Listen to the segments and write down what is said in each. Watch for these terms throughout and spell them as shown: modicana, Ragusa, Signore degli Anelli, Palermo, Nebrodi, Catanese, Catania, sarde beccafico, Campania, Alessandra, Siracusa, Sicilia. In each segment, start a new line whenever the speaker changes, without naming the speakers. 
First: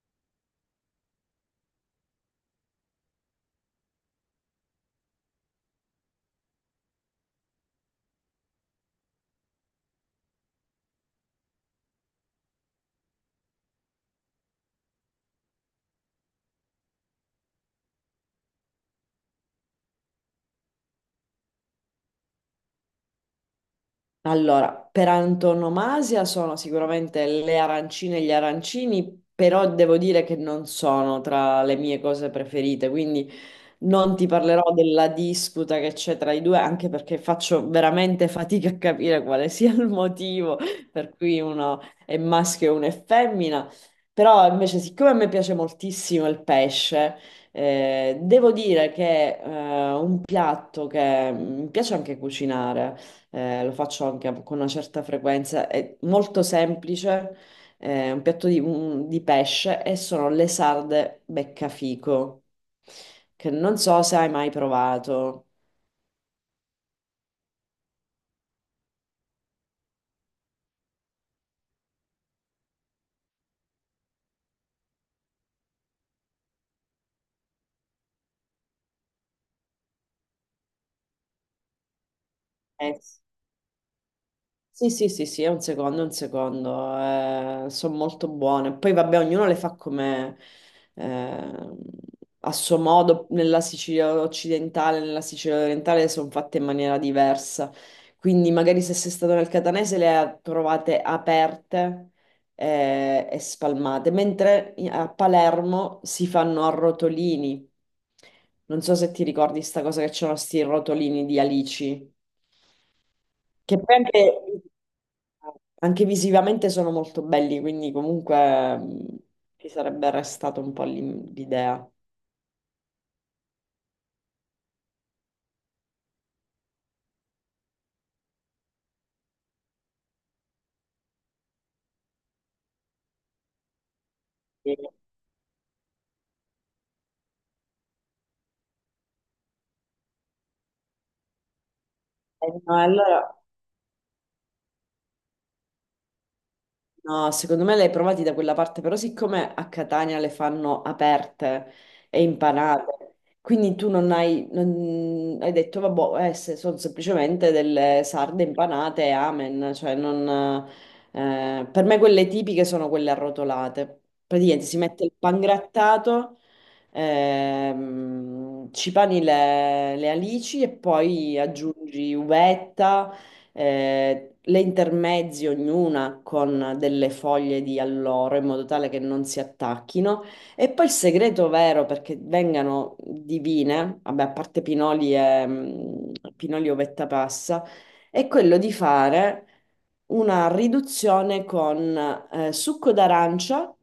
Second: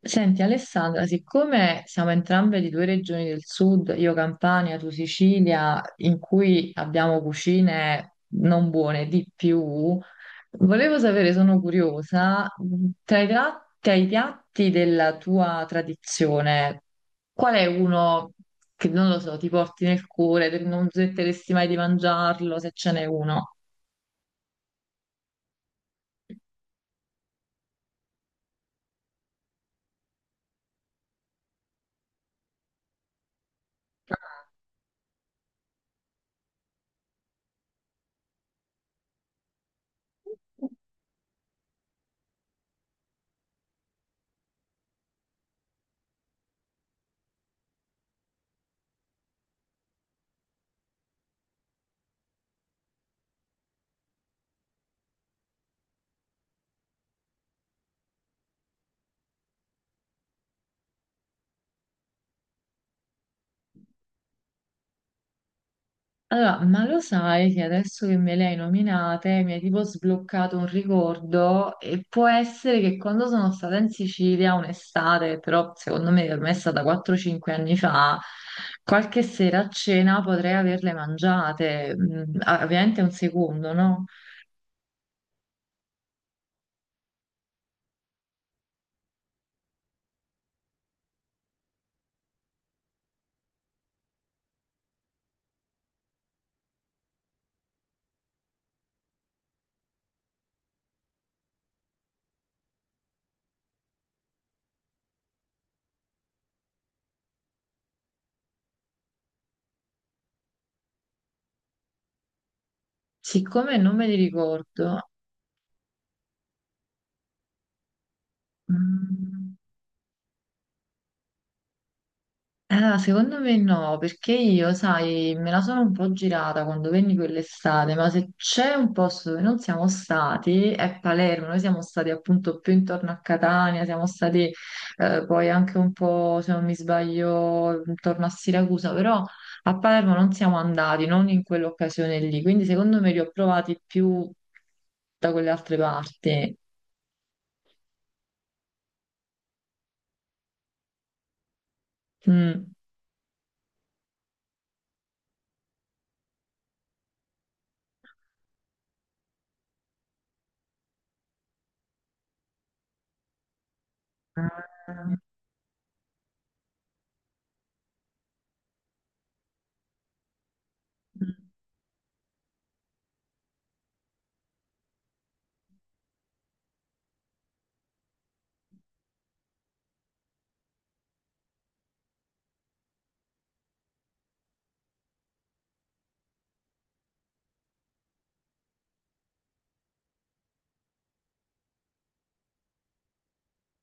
Senti Alessandra, siccome siamo entrambe di due regioni del sud, io Campania, tu Sicilia, in cui abbiamo cucine non buone di più, volevo sapere, sono curiosa, tra i piatti della tua tradizione, qual è uno che non lo so, ti porti nel cuore, che non smetteresti mai di mangiarlo, se ce n'è uno?
Allora, per antonomasia sono sicuramente le arancine e gli arancini, però devo dire che non sono tra le mie cose preferite, quindi non ti parlerò della disputa che c'è tra i due, anche perché faccio veramente fatica a capire quale sia il motivo per cui uno è maschio e uno è femmina. Però invece, siccome a me piace moltissimo il pesce, devo dire che un piatto che mi piace anche cucinare, lo faccio anche con una certa frequenza, è molto semplice un piatto di pesce e sono le sarde beccafico, che non so se hai mai provato.
Allora, ma lo sai che adesso che me le hai nominate mi hai tipo sbloccato un ricordo e può essere che quando sono stata in Sicilia un'estate, però secondo me ormai è stata 4-5 anni fa, qualche sera a cena potrei averle mangiate. Mm, ah,
Eh.
ovviamente un secondo, no?
Sì, sì, sì, sì, è un secondo, sono molto buone. Poi vabbè, ognuno le fa come eh, a suo modo, nella Sicilia occidentale, nella Sicilia orientale sono fatte in maniera diversa. Quindi magari se sei stato nel Catanese trovate aperte e spalmate, mentre a Palermo si fanno a rotolini. Non so se ti ricordi sta cosa che c'erano sti rotolini di alici.
Siccome
Che
non
poi
me li
anche,
ricordo,
anche visivamente sono molto belli, quindi comunque
mm.
ci sarebbe restato un po' l'idea.
Allora, secondo me no, perché io, sai, me la sono un po' girata quando venni quell'estate, ma se c'è un posto dove non siamo stati è Palermo, noi siamo stati appunto più intorno a Catania, siamo stati,
E-
poi anche un po', se non mi sbaglio, intorno a Siracusa, però a Palermo non siamo andati, non in quell'occasione lì, quindi secondo me
allora
li ho provati più da quelle altre parti.
no, secondo me le hai provati da quella parte, però siccome a Catania le fanno aperte e
Mm.
impanate, quindi tu non hai, non- hai detto, vabbè, se sono semplicemente delle sarde impanate e amen, cioè non, per me quelle tipiche sono quelle arrotolate. Praticamente si mette il
Mm.
pangrattato, ci pani le alici e poi aggiungi uvetta le intermezzi ognuna con delle foglie di alloro in modo tale che non si attacchino. E poi il segreto vero perché vengano divine, vabbè, a parte pinoli e mm, pinoli ovetta passa, è quello di fare una riduzione con succo d'arancia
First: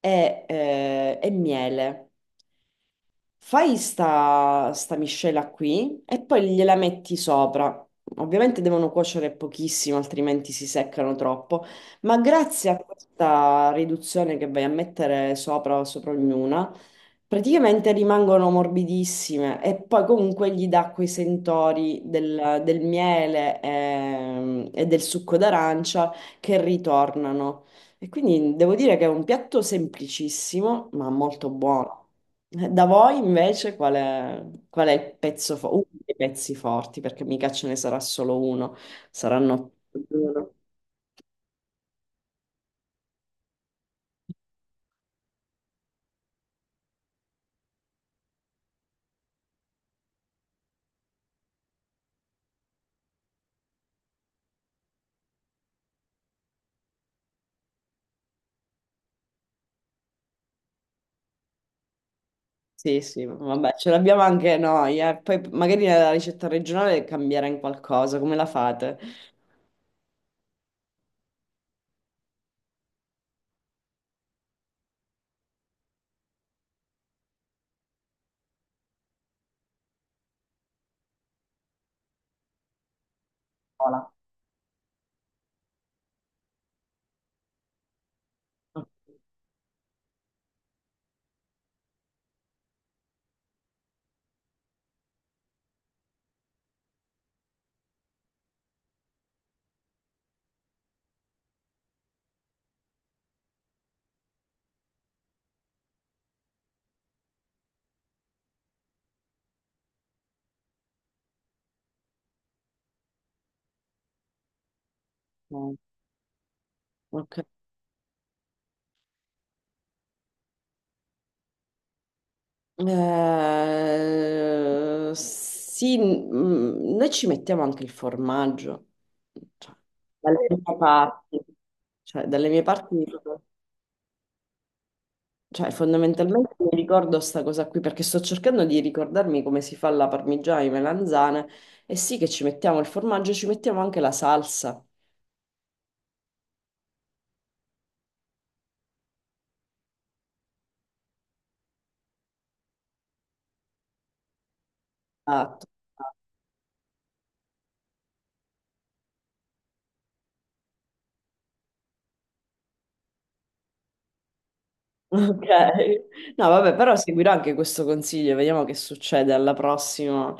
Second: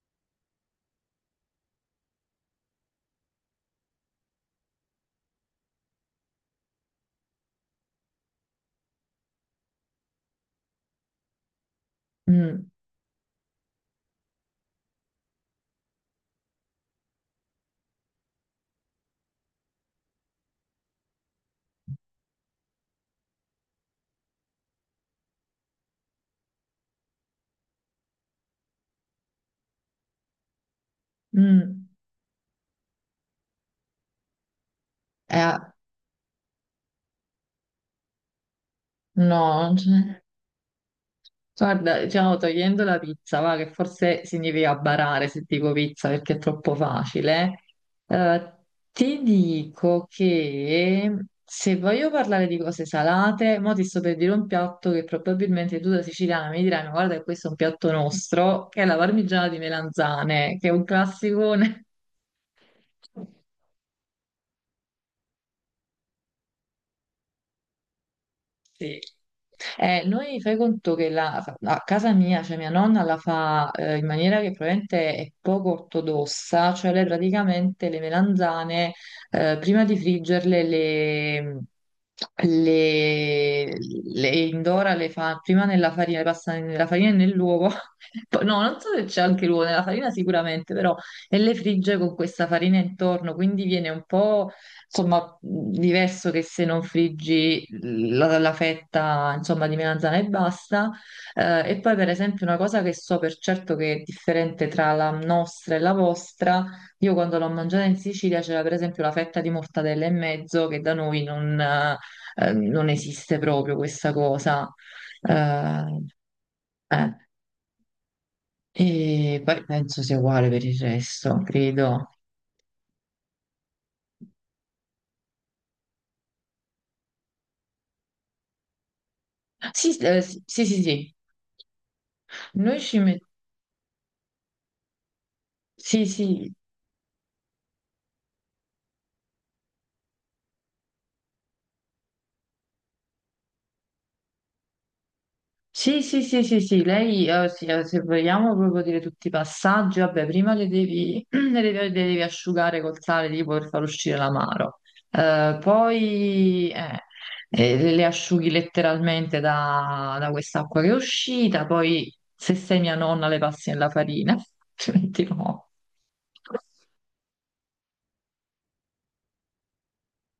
e e miele. Fai sta miscela qui e poi gliela metti sopra. Ovviamente devono cuocere pochissimo, altrimenti si seccano troppo, ma
Mm.
grazie a questa riduzione che vai a mettere sopra o sopra ognuna, praticamente rimangono morbidissime e poi comunque gli dà quei sentori del miele del succo d'arancia che ritornano. E quindi devo dire che è un piatto semplicissimo, ma molto
Mm.
buono. Da voi invece qual è il
Eh,
pezzo forte? Uno dei pezzi forti, perché mica ce ne sarà solo uno,
no,
saranno
non
più di
c'è.
uno.
Guarda, diciamo togliendo la pizza, va, che forse significa barare se dico pizza perché è troppo facile, eh, ti dico che se voglio parlare di cose salate, mo ti sto per dire un piatto che probabilmente tu da siciliana mi dirai, ma guarda che questo è un piatto nostro, che è la parmigiana di melanzane, che è un classicone.
Sì, sì, vabbè, ce l'abbiamo anche noi, eh. Poi magari la ricetta regionale cambierà in qualcosa, come la
Sì.
fate?
Noi fai conto che a casa mia, cioè mia nonna la fa in maniera che probabilmente è poco ortodossa, cioè lei praticamente le melanzane prima di friggerle le, le,
Hola.
le indora, le fa prima nella farina, le passa nella farina e nell'uovo, no, non so se c'è anche l'uovo, nella farina sicuramente, però e le frigge con questa farina intorno, quindi viene un po'. Insomma, diverso che se non friggi la fetta, insomma, di melanzana e basta. E poi, per esempio, una cosa che so per certo che è differente tra la nostra e la vostra, io quando l'ho mangiata in Sicilia c'era per esempio la fetta di mortadella e mezzo, che da noi non, non esiste proprio questa cosa.
Ok.
Eh, eh.
Ok.
E poi penso sia uguale per il resto, credo.
Sì, mm, noi ci mettiamo anche il formaggio. Cioè,
Sì,
dalle
sì,
mie
sì, sì.
parti, cioè, dalle mie
Noi ci
parti.
mettiamo...
Cioè,
Sì, sì,
fondamentalmente mi ricordo sta cosa qui perché sto cercando di ricordarmi come si fa la parmigiana di melanzane e sì che ci mettiamo il formaggio, ci mettiamo anche la salsa.
sì, sì, sì, sì, sì, lei, sì, se vogliamo proprio dire tutti i passaggi, vabbè, prima le devi asciugare col sale tipo per far uscire l'amaro.
Esatto.
Poi Le asciughi letteralmente da, da quest'acqua che è uscita, poi se sei mia nonna le passi nella farina, altrimenti
Ok.
no.
No, vabbè, però seguirò anche questo consiglio, vediamo che succede alla prossima.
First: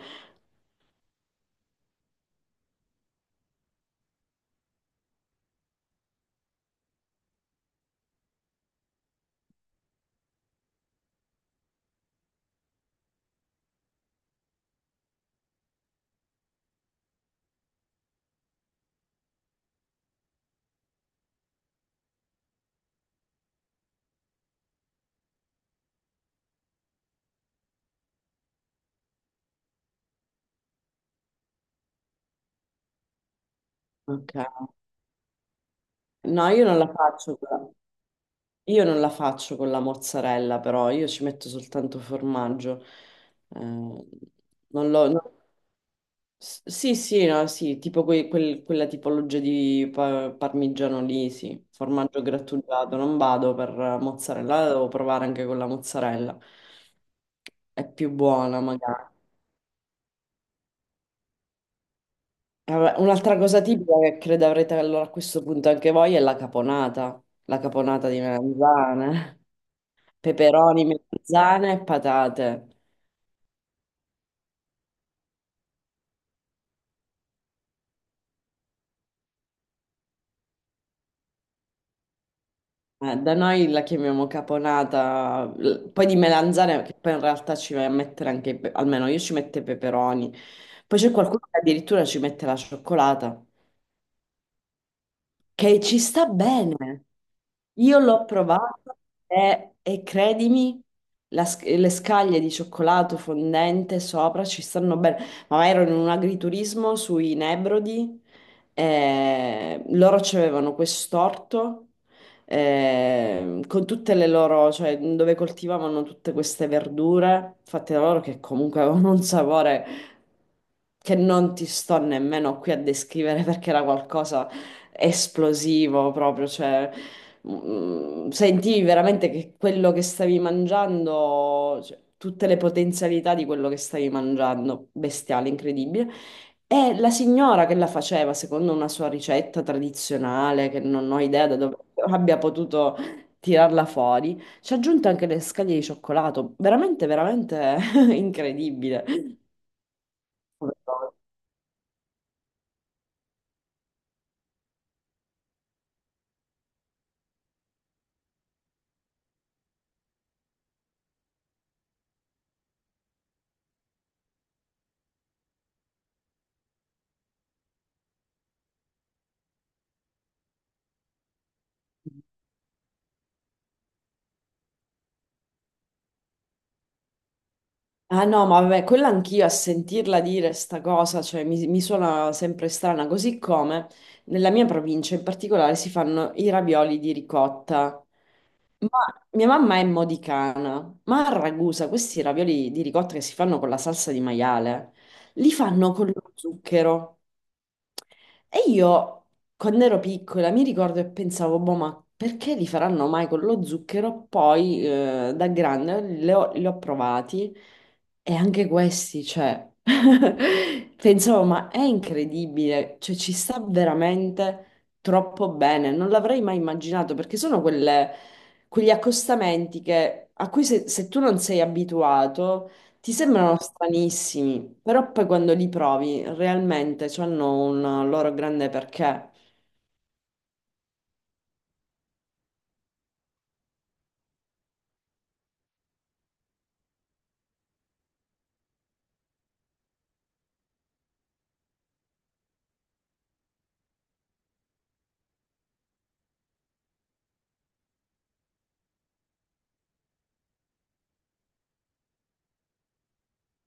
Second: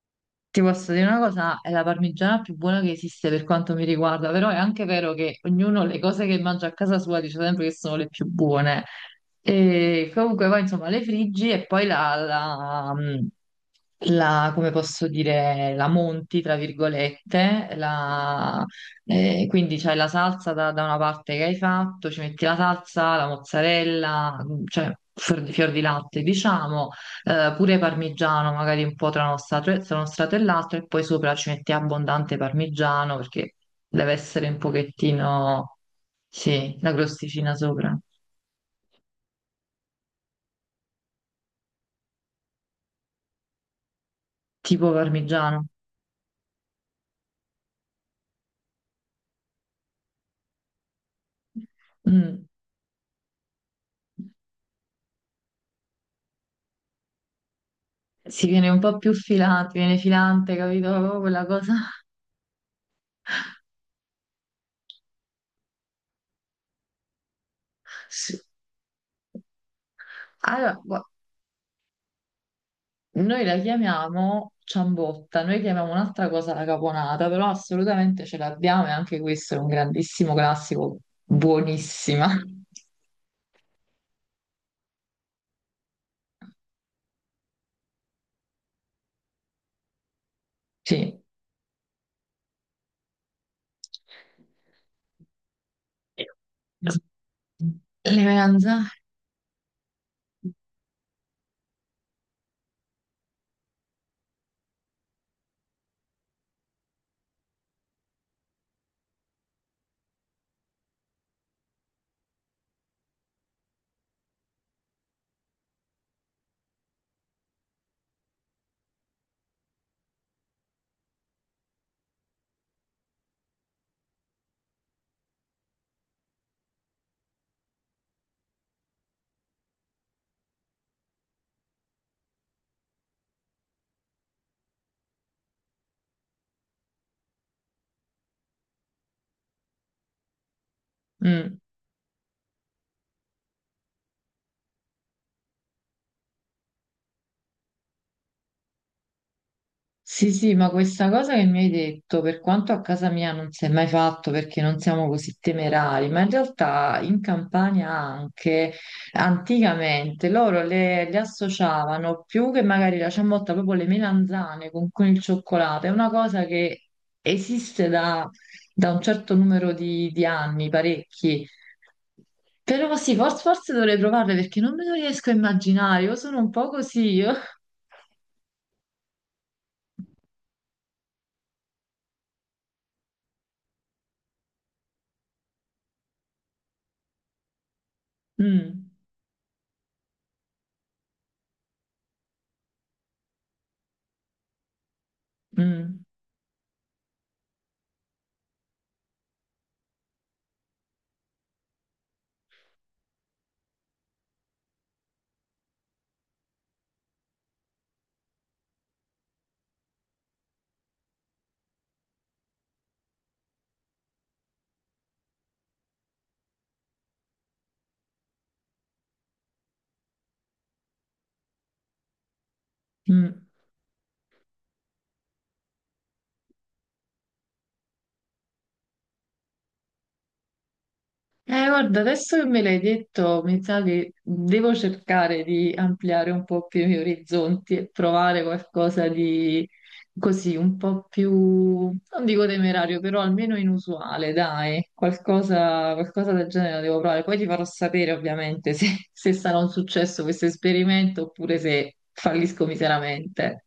Ti posso dire una cosa, è la parmigiana più buona che esiste per quanto mi riguarda, però è anche vero che ognuno le cose che mangia a casa sua dice sempre che sono le più buone. E comunque poi insomma le friggi e poi come posso dire, la monti, tra virgolette, quindi c'hai la salsa da, da una parte che hai fatto, ci metti la salsa, la mozzarella, mm, cioè fior di latte, diciamo, pure parmigiano, magari un po' tra uno strato e l'altro, e poi sopra ci metti abbondante parmigiano perché deve
Ok.
essere un pochettino,
No, io
sì,
non la
la
faccio con
crosticina
la...
sopra,
Io non la faccio con la mozzarella, però io ci metto soltanto formaggio. Eh,
tipo
non lo... no.
parmigiano.
Sì, sì, no, sì, tipo quella tipologia di parmigiano lì, sì, formaggio
Mm.
grattugiato, non vado per mozzarella, la devo provare anche con la mozzarella, è più
Si
buona
viene un po'
magari.
più filante, viene filante, capito? Proprio quella cosa.
Vabbè, un'altra cosa tipica che credo avrete allora a questo punto anche voi è la caponata di melanzane,
Allora,
peperoni, melanzane e patate.
noi la chiamiamo ciambotta, noi chiamiamo un'altra cosa la caponata, però assolutamente ce l'abbiamo e anche questo è un grandissimo classico, buonissima.
Da noi la chiamiamo caponata, poi di melanzane, che poi in realtà ci vai a mettere anche, almeno io ci metto i peperoni. Poi c'è
Sì.
qualcuno che addirittura ci mette la cioccolata che ci sta bene. Io l'ho
Eleganza.
provato e credimi, le scaglie di cioccolato fondente sopra ci stanno bene. Ma ero in un agriturismo sui Nebrodi, e loro c'avevano quest'orto con tutte le loro, cioè dove coltivavano tutte queste verdure fatte da loro che comunque avevano un sapore che non ti sto nemmeno qui a descrivere perché era qualcosa esplosivo proprio, cioè mm, sentivi veramente che quello che stavi mangiando, cioè, tutte le potenzialità di quello che stavi mangiando, bestiale, incredibile. E la signora che la faceva, secondo una sua ricetta tradizionale, che non ho idea da
Mm.
dove abbia potuto tirarla fuori, ci ha aggiunto anche le scaglie di cioccolato, veramente, veramente incredibile.
Sì, sì, ma questa cosa che mi hai detto, per quanto a casa mia non si è mai fatto perché non siamo così temerari, ma in realtà in Campania anche anticamente loro le associavano più che magari la ciabatta, proprio le melanzane con il cioccolato, è una cosa che esiste da, da un certo numero di anni, parecchi. Però sì, forse dovrei provarle perché non me lo riesco a immaginare, io sono un po' così. Io...
Ah no, ma vabbè, quella anch'io a sentirla dire sta cosa, cioè mi suona sempre strana, così come nella mia provincia in particolare si fanno i ravioli di ricotta. Ma mia mamma è modicana, ma a Ragusa questi ravioli di ricotta che si fanno con la salsa di maiale, li
Mm,
fanno
mm,
con lo zucchero. E io, quando ero piccola, mi ricordo e pensavo, boh, ma perché li faranno mai con lo zucchero? Poi, da grande, li ho provati e anche questi, cioè, pensavo, ma è incredibile, cioè, ci sta veramente troppo bene. Non l'avrei mai immaginato perché sono quegli accostamenti a cui se tu non sei abituato ti
mm.
sembrano stranissimi, però poi quando li provi realmente hanno un loro grande perché.
Guarda, adesso che me l'hai detto, mi sa che devo cercare di ampliare un po' più i miei orizzonti e provare qualcosa di così, un po' più, non dico temerario, però almeno inusuale, dai, qualcosa, qualcosa del genere la devo provare. Poi ti farò sapere ovviamente se, se sarà un successo questo esperimento oppure se fallisco miseramente.